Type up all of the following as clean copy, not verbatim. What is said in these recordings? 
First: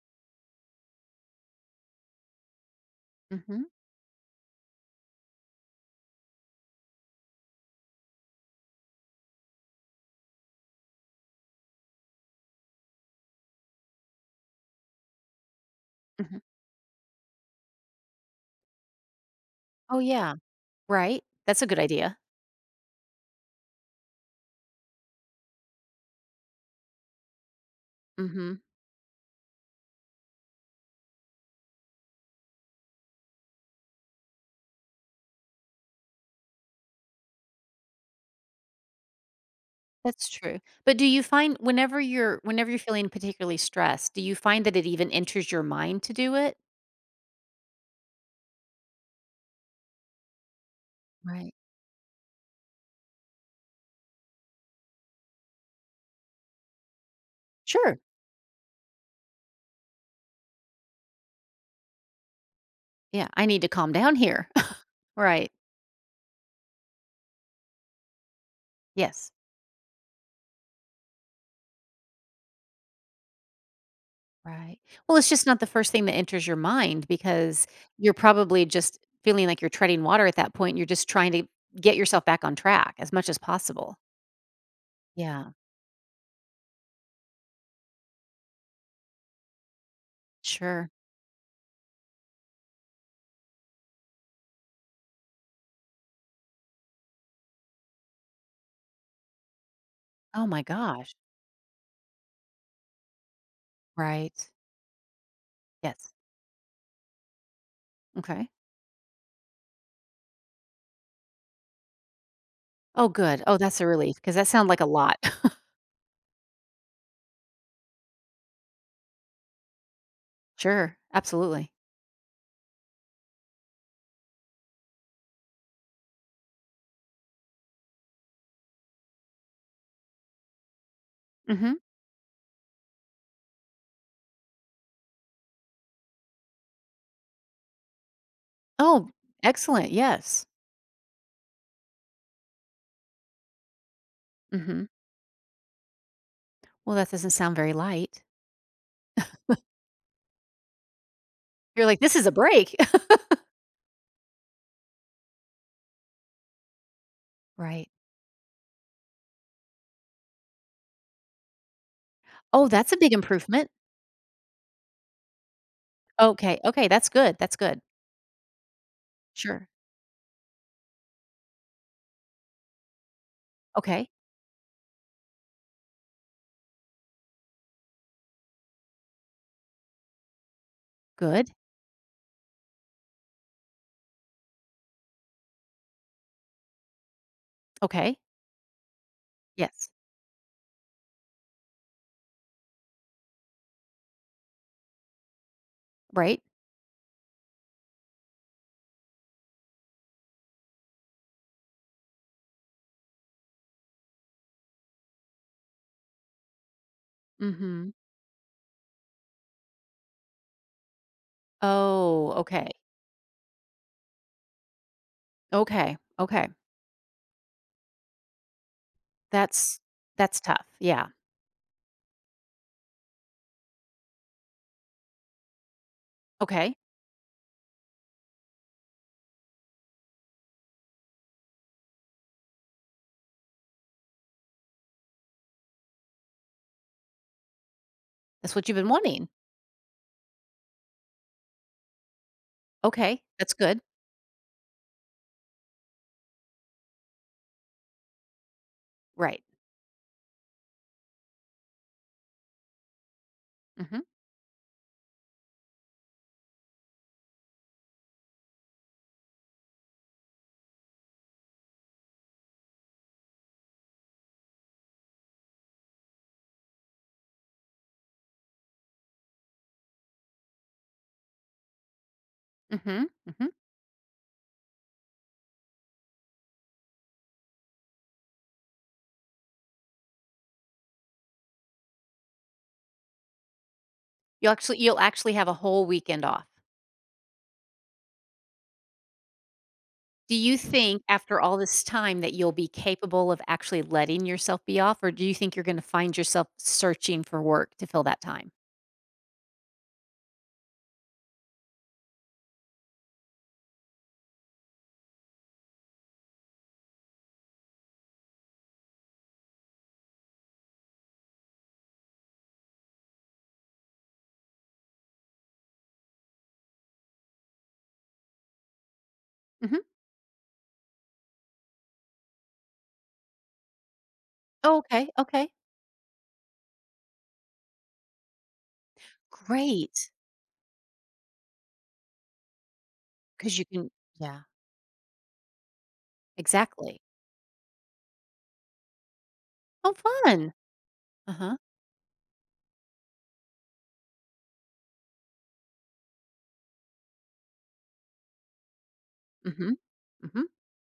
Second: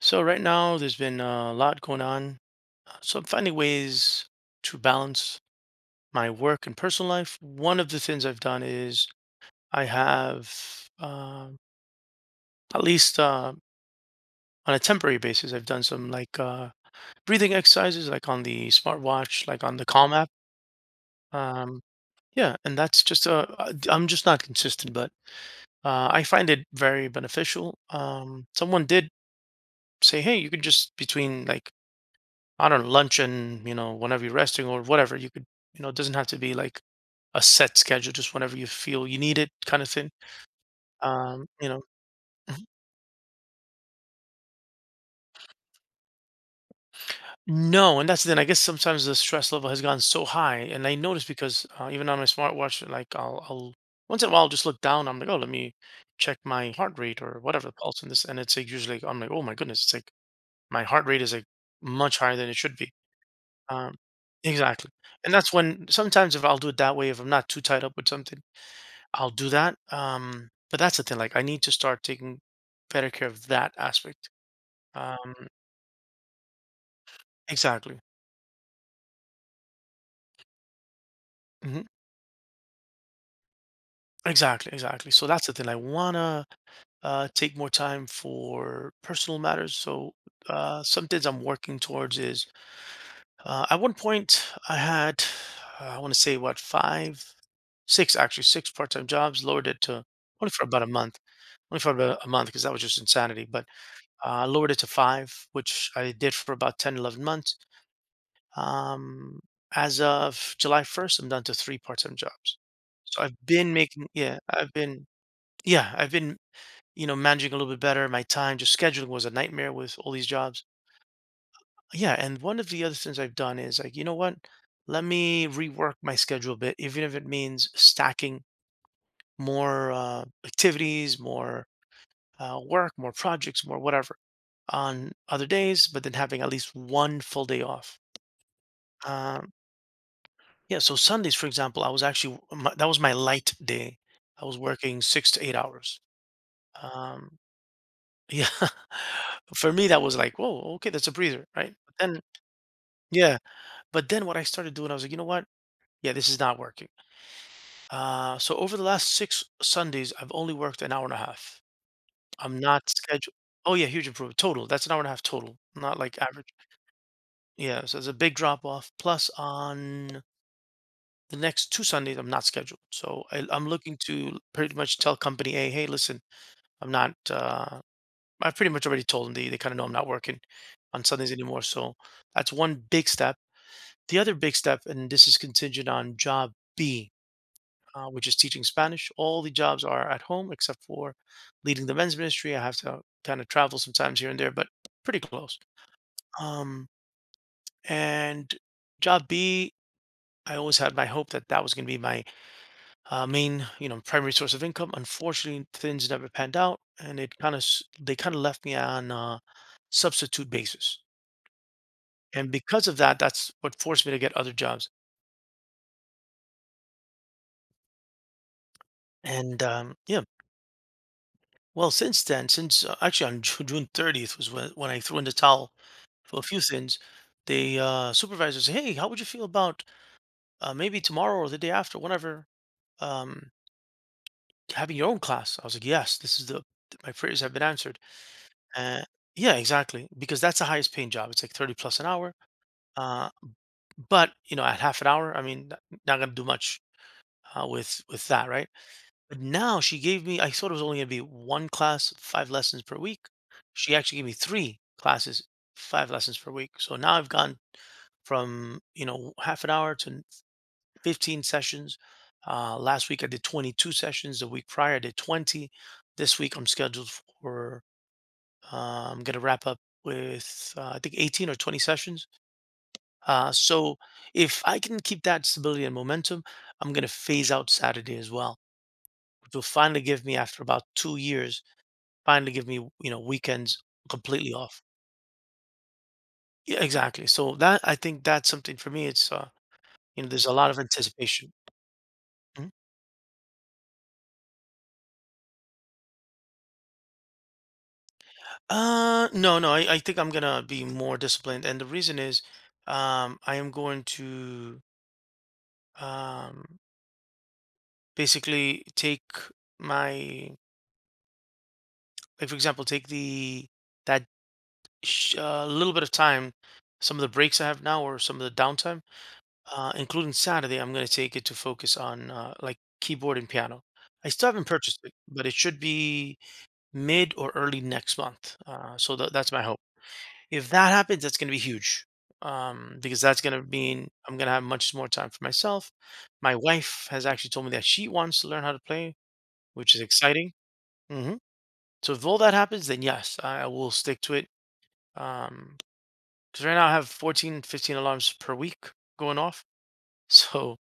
So right now, there's been a lot going on. So I'm finding Mhm, ways to balance my work and personal life. One of the things I've done is I have, um at least on a temporary basis, I've done some like mhm. Breathing exercises, like on the smartwatch, like on the Oh, Calm app. yeah, right? That's a good Um, idea. yeah, and that's just I'm just not consistent, but I find it very beneficial. Mhm, Someone did say, hey, you could just between like I don't know, luncheon, whenever you're resting or whatever. You could, it doesn't have to be like a set schedule, just whenever you feel you need it kind of thing. that's true. But do you Um, find you know, whenever you're feeling particularly stressed, do you find that it even enters your mind to do it? no, and that's then I guess sometimes the stress level has gone so high. And I notice Right. because even on my smartwatch, like I'll once in a while just look down. I'm like, oh, let me check my heart rate or whatever the Sure. pulse and this. And it's like usually like, I'm like, oh my goodness, it's like my heart rate is like much higher than it should be. Yeah, I need to calm Um, down here. exactly. And Right. that's when sometimes if I'll do it that way, if I'm not too tied up with something I'll Yes. do that. But that's the thing. Like, I need to start taking better care of that aspect. Right. Well, it's Um, just not the first thing that enters your mind because exactly. you're probably just feeling like you're treading water at that point. You're just trying to hmm get yourself back on track as much as possible. Exactly. Exactly. So that's Yeah, the thing. I wanna take more time for personal matters. So sure. some things I'm working towards is at one point I had I want to say what five, six actually six part-time jobs. Lowered it to Oh only my for about a gosh. month. Only for about a month because that was just insanity. But I Right. lowered it to five, which Yes. I did for about 10, 11 months. Okay. Um, as of July 1st, I'm down to 3 part-time jobs. Oh, So I've good. Oh, been that's a making relief. Because that sounds like a lot. I've been, managing a little bit better my time, just scheduling was a nightmare with all these jobs. Sure, absolutely. Yeah, and one of the other things I've done is like, you know what? Let me rework my schedule a bit, even if it means stacking more activities, more Mhm. Work, more projects, more whatever on other days, but then having at least one full day off. Oh, Um, excellent, yes. Yeah, so Sundays, for example, I was actually my, that was my light day. I was Mhm. working 6 to 8 hours. Well, that doesn't Um, sound very light. yeah, for me that was like, whoa, okay, that's a breather, right? You're But like, "This then, is a break." yeah, but then what I started doing, I was like, you know what? Yeah, this is not working. Right. So over the last six Sundays, I've only worked an hour and a half. I'm Oh, not that's a big scheduled. improvement. Oh yeah, huge improvement total. That's an hour and a half total, not like average. Okay, okay, that's good, that's good. Yeah, so it's a big drop off. Plus Sure. on the next two Sundays I'm not scheduled. So I'm looking Okay, to pretty much tell company A, hey, listen, I'm not. I've pretty much already told them. They kind of know I'm not working on Sundays good. anymore. So that's one big step. The other big step, and this is contingent on job B, Okay. which is teaching Spanish. All the jobs Yes. are at home except for leading the men's ministry. I have to kind of travel sometimes here and there, but pretty close. Right. Um, and job B, I always had my hope that that was going to be my main you know primary source of income. Unfortunately, things never panned out, and it kind of Mhm. they kind of left me on a substitute basis. Oh, And okay. because of that, that's what forced me to get other jobs. Okay, okay. And That's yeah, that's tough, yeah. well, since then, since actually on June 30th was when I threw in the towel for a few Okay. things. The supervisor said, "Hey, how would you feel about maybe tomorrow or the day after, whatever, um, having your own class?" I was like, "Yes, this is the my prayers have been answered." That's what you've been Uh, wanting. yeah, exactly. Because that's the highest paying job. It's like 30 plus an hour. Okay, Uh, that's good. but you know, at half an hour, I mean, not gonna do much with with that, right? But Right. now she gave me. I thought it was only gonna be one class, five lessons per week. She Mhm, actually gave me three classes, five lessons per week. So now I've gone from you know half an hour to 15 sessions. Last week I did 22 sessions. The week prior I did 20. This week I'm scheduled for I'm gonna wrap up with I think 18 or 20 sessions. mhm, mhm. So if I can keep that stability and momentum, I'm gonna phase out Saturday as well, which will finally give me after about 2 years, finally give me you know weekends You'll completely actually off. you'll actually have a whole weekend off. Yeah, exactly. So that I think that's something for me. It's you know Do there's a you lot of think after anticipation. all this time that you'll be Mhm. capable of actually letting yourself be off, or do you think you're gonna find yourself searching for work to fill that time? No, no. I think I'm gonna be more disciplined, and the reason is, I am going to um basically take my like for example, take the that little bit of time, some of the breaks I have now, or some of the downtime, Mhm. Including Saturday, I'm going to take it to focus on like keyboard and piano. I still haven't Oh, purchased okay, it, but okay. it should be mid or early next month. So that's my hope. Great, If that happens, that's going to be huge because that's going because you to can mean I'm yeah, going to have much more time for myself. My exactly. wife has actually told me that she wants to learn how to play, Oh, which is exciting. fun. hmm Uh-huh. so if all that happens, then yes, I will stick to it. Um, because right now I have 14, 15 alarms per week going off. Mhm. Mhm. So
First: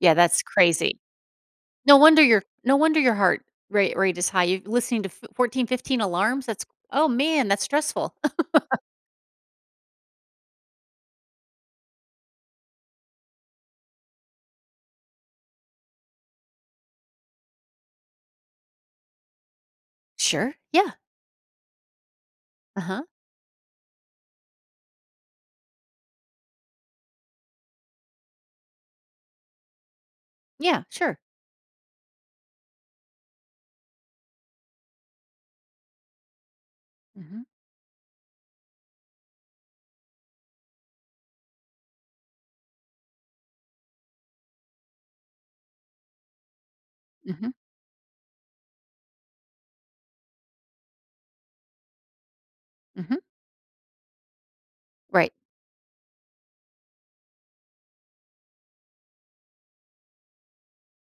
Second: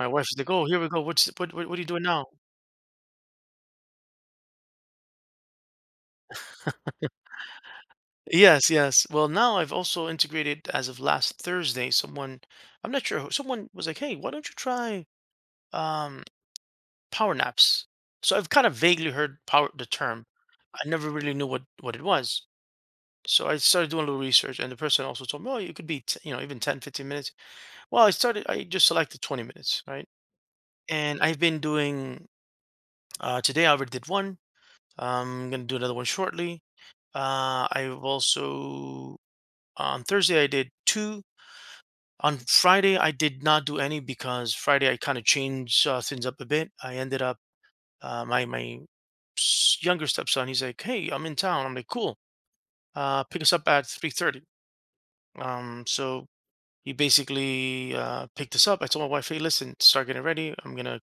my wife's that's like, "Oh, here we crazy. go. What are you No doing wonder now?" your no wonder your heart rate is high. You're listening to f 14, 15 alarms, that's oh, man, that's stressful. Yes, yes. Well, now I've also integrated as of last Thursday. Someone, I'm not sure who, someone was like, "Hey, why don't you try um power naps?" So I've kind of vaguely heard power the term. Sure, I yeah. never really knew what it was. Uh-huh. So I started doing a little research, and the person also told me, "Oh, it could be you know even 10, 15 minutes." Well, I started. I just selected 20 minutes, right? Yeah, sure. And I've been doing today I already did one. I'm gonna do another one shortly. Mhm, I've also On Thursday I did two. On Friday I did not do any because Friday I kind of changed things up a bit. I ended up mhm, my my s- younger stepson. He's like, "Hey, I'm in town." I'm like, "Cool. mhm. Pick us up at 3:30." Right. So he basically picked us up. I told my wife, "Hey, listen, start getting ready. I'm gonna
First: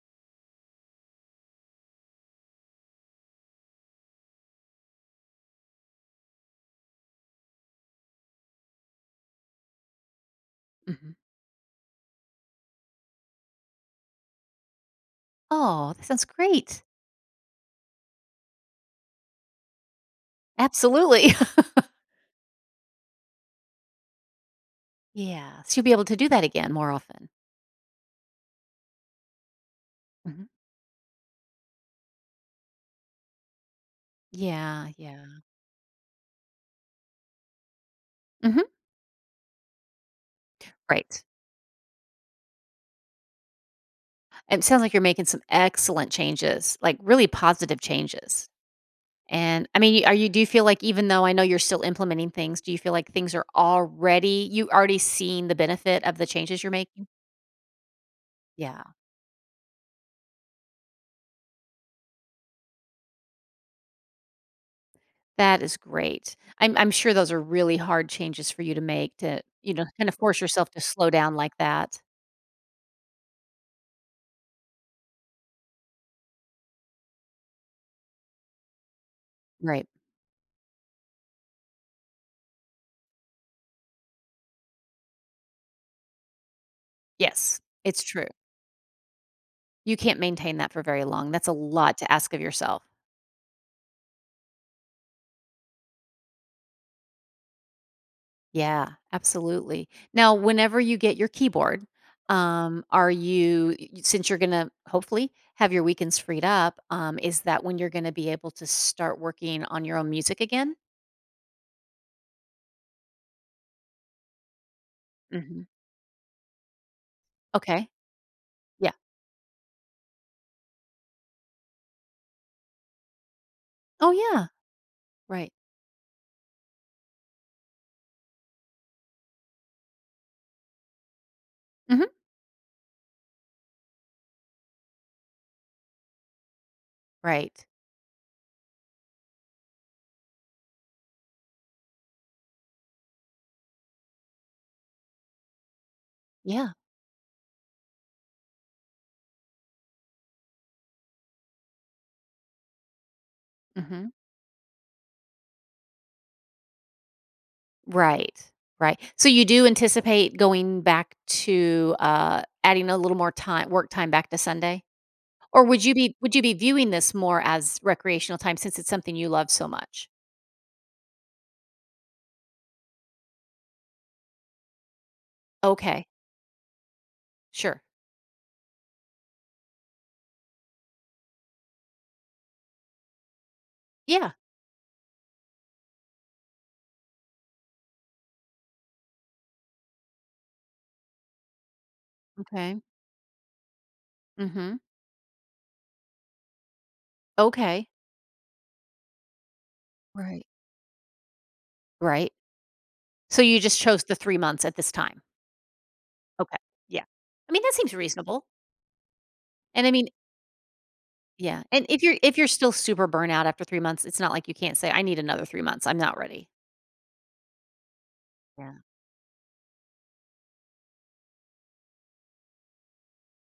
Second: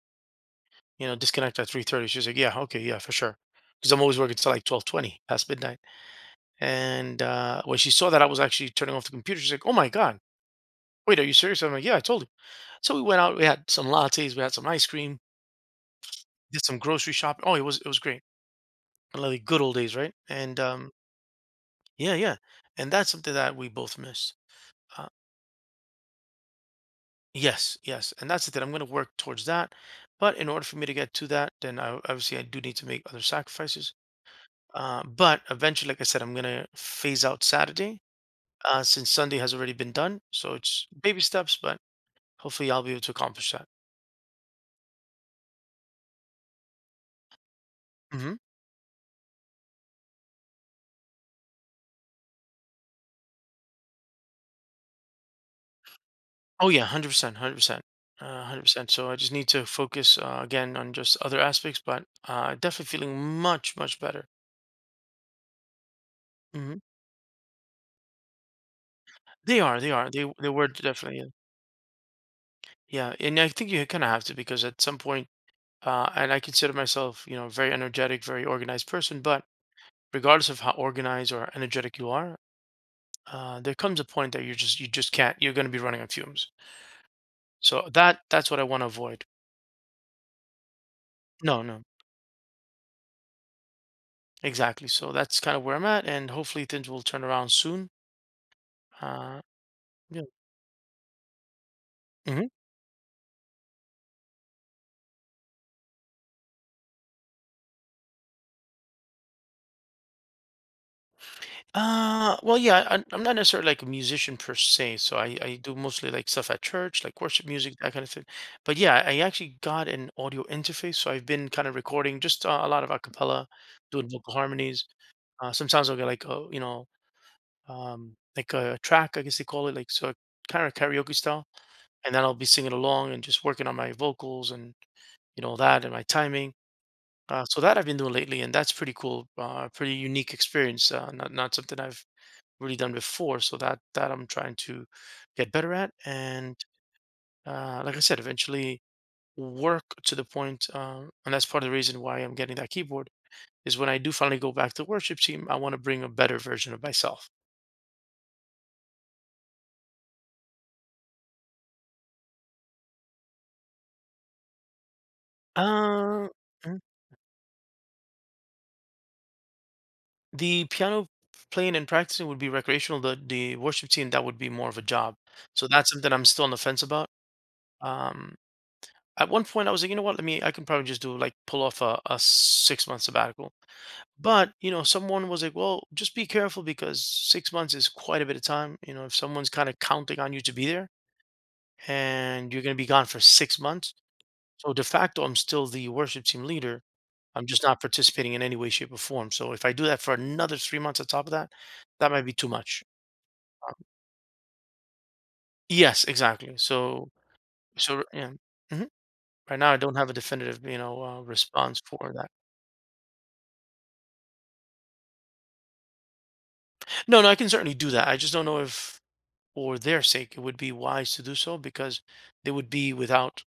you know disconnect at 3:30." She's like, "Yeah, okay, yeah, for sure." Because I'm always working till like 12:20 past midnight. And when she saw that I was actually turning off the computer, she's like, "Oh my god, Mhm. wait, are you serious?" I'm like, "Yeah, I told you." So we went out. We had some lattes. We had some ice cream. Oh, that sounds Did some great. grocery shopping. Oh, it was great. One good old days, right? And Absolutely. yeah, yeah. And that's something that we both miss. Uh, Yeah, so you'll be able to do that again more often. yes, yes. And that's the thing. I'm going to work towards that. But Mhm. in order for me to get to that, then obviously I do need to make other sacrifices. Yeah, yeah. But eventually, like I said, I'm going to phase out Saturday Mhm. Since Sunday has already been done. So it's baby Great. steps, but hopefully, I'll be able to accomplish that. And it sounds like you're making some excellent changes, like, really positive hmm changes. And, I mean, are you do you feel like even though I know you're still implementing things, do you feel like things are already you already seen the benefit of the changes Oh you're yeah, making? 100%, 100%, hundred Yeah, percent. So I just need to focus again on just other aspects, but definitely feeling much much better. that is great. I'm hmm I'm sure those are really hard changes for you to make to, They you are, know, they kind are, of force they were yourself to slow definitely, yeah. down like that. Yeah. And I think you kind of have to because at some point, and I consider myself, you know, a very energetic, very organized person. But Right. regardless of how organized or energetic you are, there comes a point that you just can't. You're going to be running on fumes. Yes, So it's true. that's what I want to avoid. You can't maintain that for very long. That's a No, no. lot to ask of yourself. Exactly. So that's kind of where I'm at, and hopefully things will turn around soon. Yeah, Uh, absolutely. yeah. Now, whenever you get your keyboard, hmm are you y since you're gonna hopefully have your weekends freed up, is that when you're gonna be able to start working on your own music again? Well, yeah, I'm not necessarily like a musician per se, so I Mhm. do mostly like stuff at church, like worship music, Okay. that kind of thing. But Yeah. yeah, I actually got an audio interface, so I've been kind of recording just a lot of a cappella, doing Oh, vocal yeah. harmonies. Right. Sometimes I'll get like a, like a track, I guess they call it, like so kind of karaoke style, Mhm. and then I'll be singing along and just working on my vocals and you know that and my timing. So Right. that I've been doing lately, and that's pretty cool. Pretty unique experience. Not something I've really done before. So that I'm trying to get better at, and Yeah. Like I said, eventually work to the point. And that's part of the reason why I'm getting that keyboard is when I Mhm. do finally go back to worship team, I want to bring a better version of myself. Right. Right. So you do anticipate going back to, adding a little more time work time back to Sunday? Or would you be Uh, would you be mm, viewing this more as recreational time since it's something you love so much? the piano playing and practicing would be recreational. The worship team, that would be more of a job. So that's Okay, something I'm still on the fence about. sure. Um, At one point, I was like, you know what? Let me. I can probably just do like pull off a 6 month sabbatical. Yeah, But you know, someone was like, well, just be careful because 6 months is quite a bit of time. You know, if someone's kind of counting on you to be there, and you're going okay. to be gone for 6 months, so Mhm. de facto, I'm still the worship team leader. I'm just not Okay. participating in any way, shape, or form. So if I do that for Right. another 3 months on top of that, that might be Right. too much. So you just chose the 3 months at this time? Yes, Okay, exactly. yeah. So, I mean, that seems so yeah. reasonable. hmm Right now, I And I don't mean have a definitive, yeah, response and if for you're that. if you're still super burnout after 3 months, it's not like you can't say, "I need another 3 months, I'm not ready." No, no, I can certainly do that. I just don't know Yeah. if, for their sake, it would be wise to do so because they would be without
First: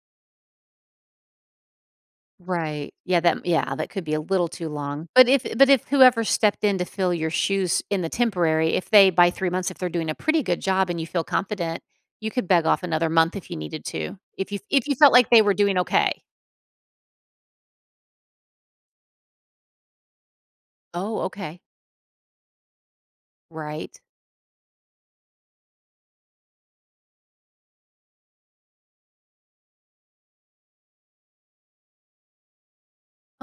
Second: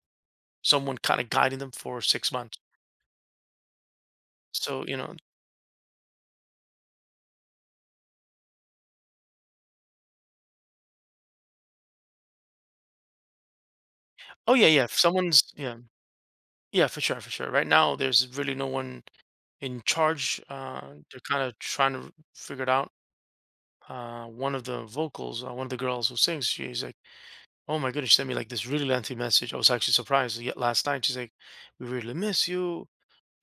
someone kind of guiding them for 6 months. Right. Yeah, that yeah, that could be a little too So, you long. know, But if whoever stepped in to fill your shoes in the temporary, if they by 3 months, if they're doing a pretty good job and you feel confident, you could beg off another month if you needed to. If oh, you yeah, yeah. if you If felt like they someone's, were yeah, doing okay. yeah, for sure, for sure. Right now, there's really no one in charge. Oh, They're kind of okay. trying to figure it out. Right. One of the vocals, one of the girls who sings, she's like, "Oh my goodness!" She sent me like this really lengthy message. I was actually surprised. Yet last night, she's like, "We really miss you.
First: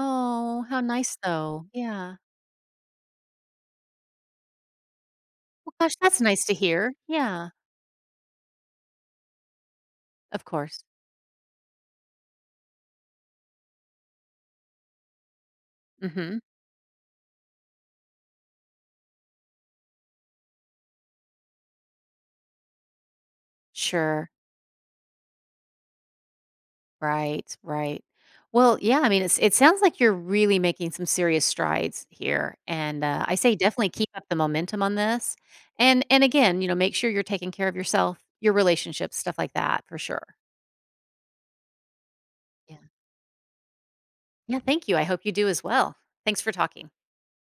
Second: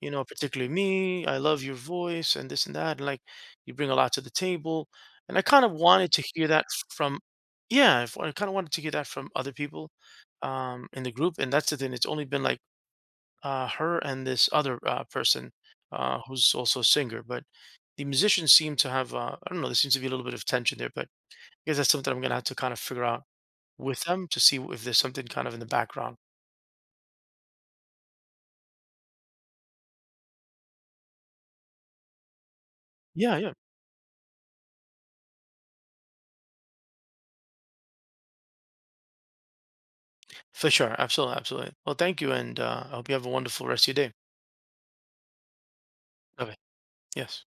You know, particularly how nice me. I love though. your Yeah. voice and this and that. And like, you bring a lot to the table. And I kind of Well, gosh, wanted that's to nice hear to that hear. from," Yeah. yeah, I kind of wanted to hear that from other people Of course. In the group. And that's the thing. It's only been like her and this other person Mhm. who's also a singer. But the musicians seem to have, I don't know, there seems to be a little bit of tension there. But I guess that's something I'm going to have to kind of figure out with them Sure. to see if there's something kind of in the background. Right, right. Well, yeah, I mean, it sounds like you're really making some serious strides here, and, I Yeah, yeah, say definitely keep up the momentum on this, and again, you know, make sure you're taking care of yourself, your relationships, stuff like that, for sure. for sure. Absolutely, absolutely. Well, thank you. And Yeah. I hope you have a wonderful rest of your day. Yeah, thank you, I hope you do as well. Thanks for Okay. talking. Yes.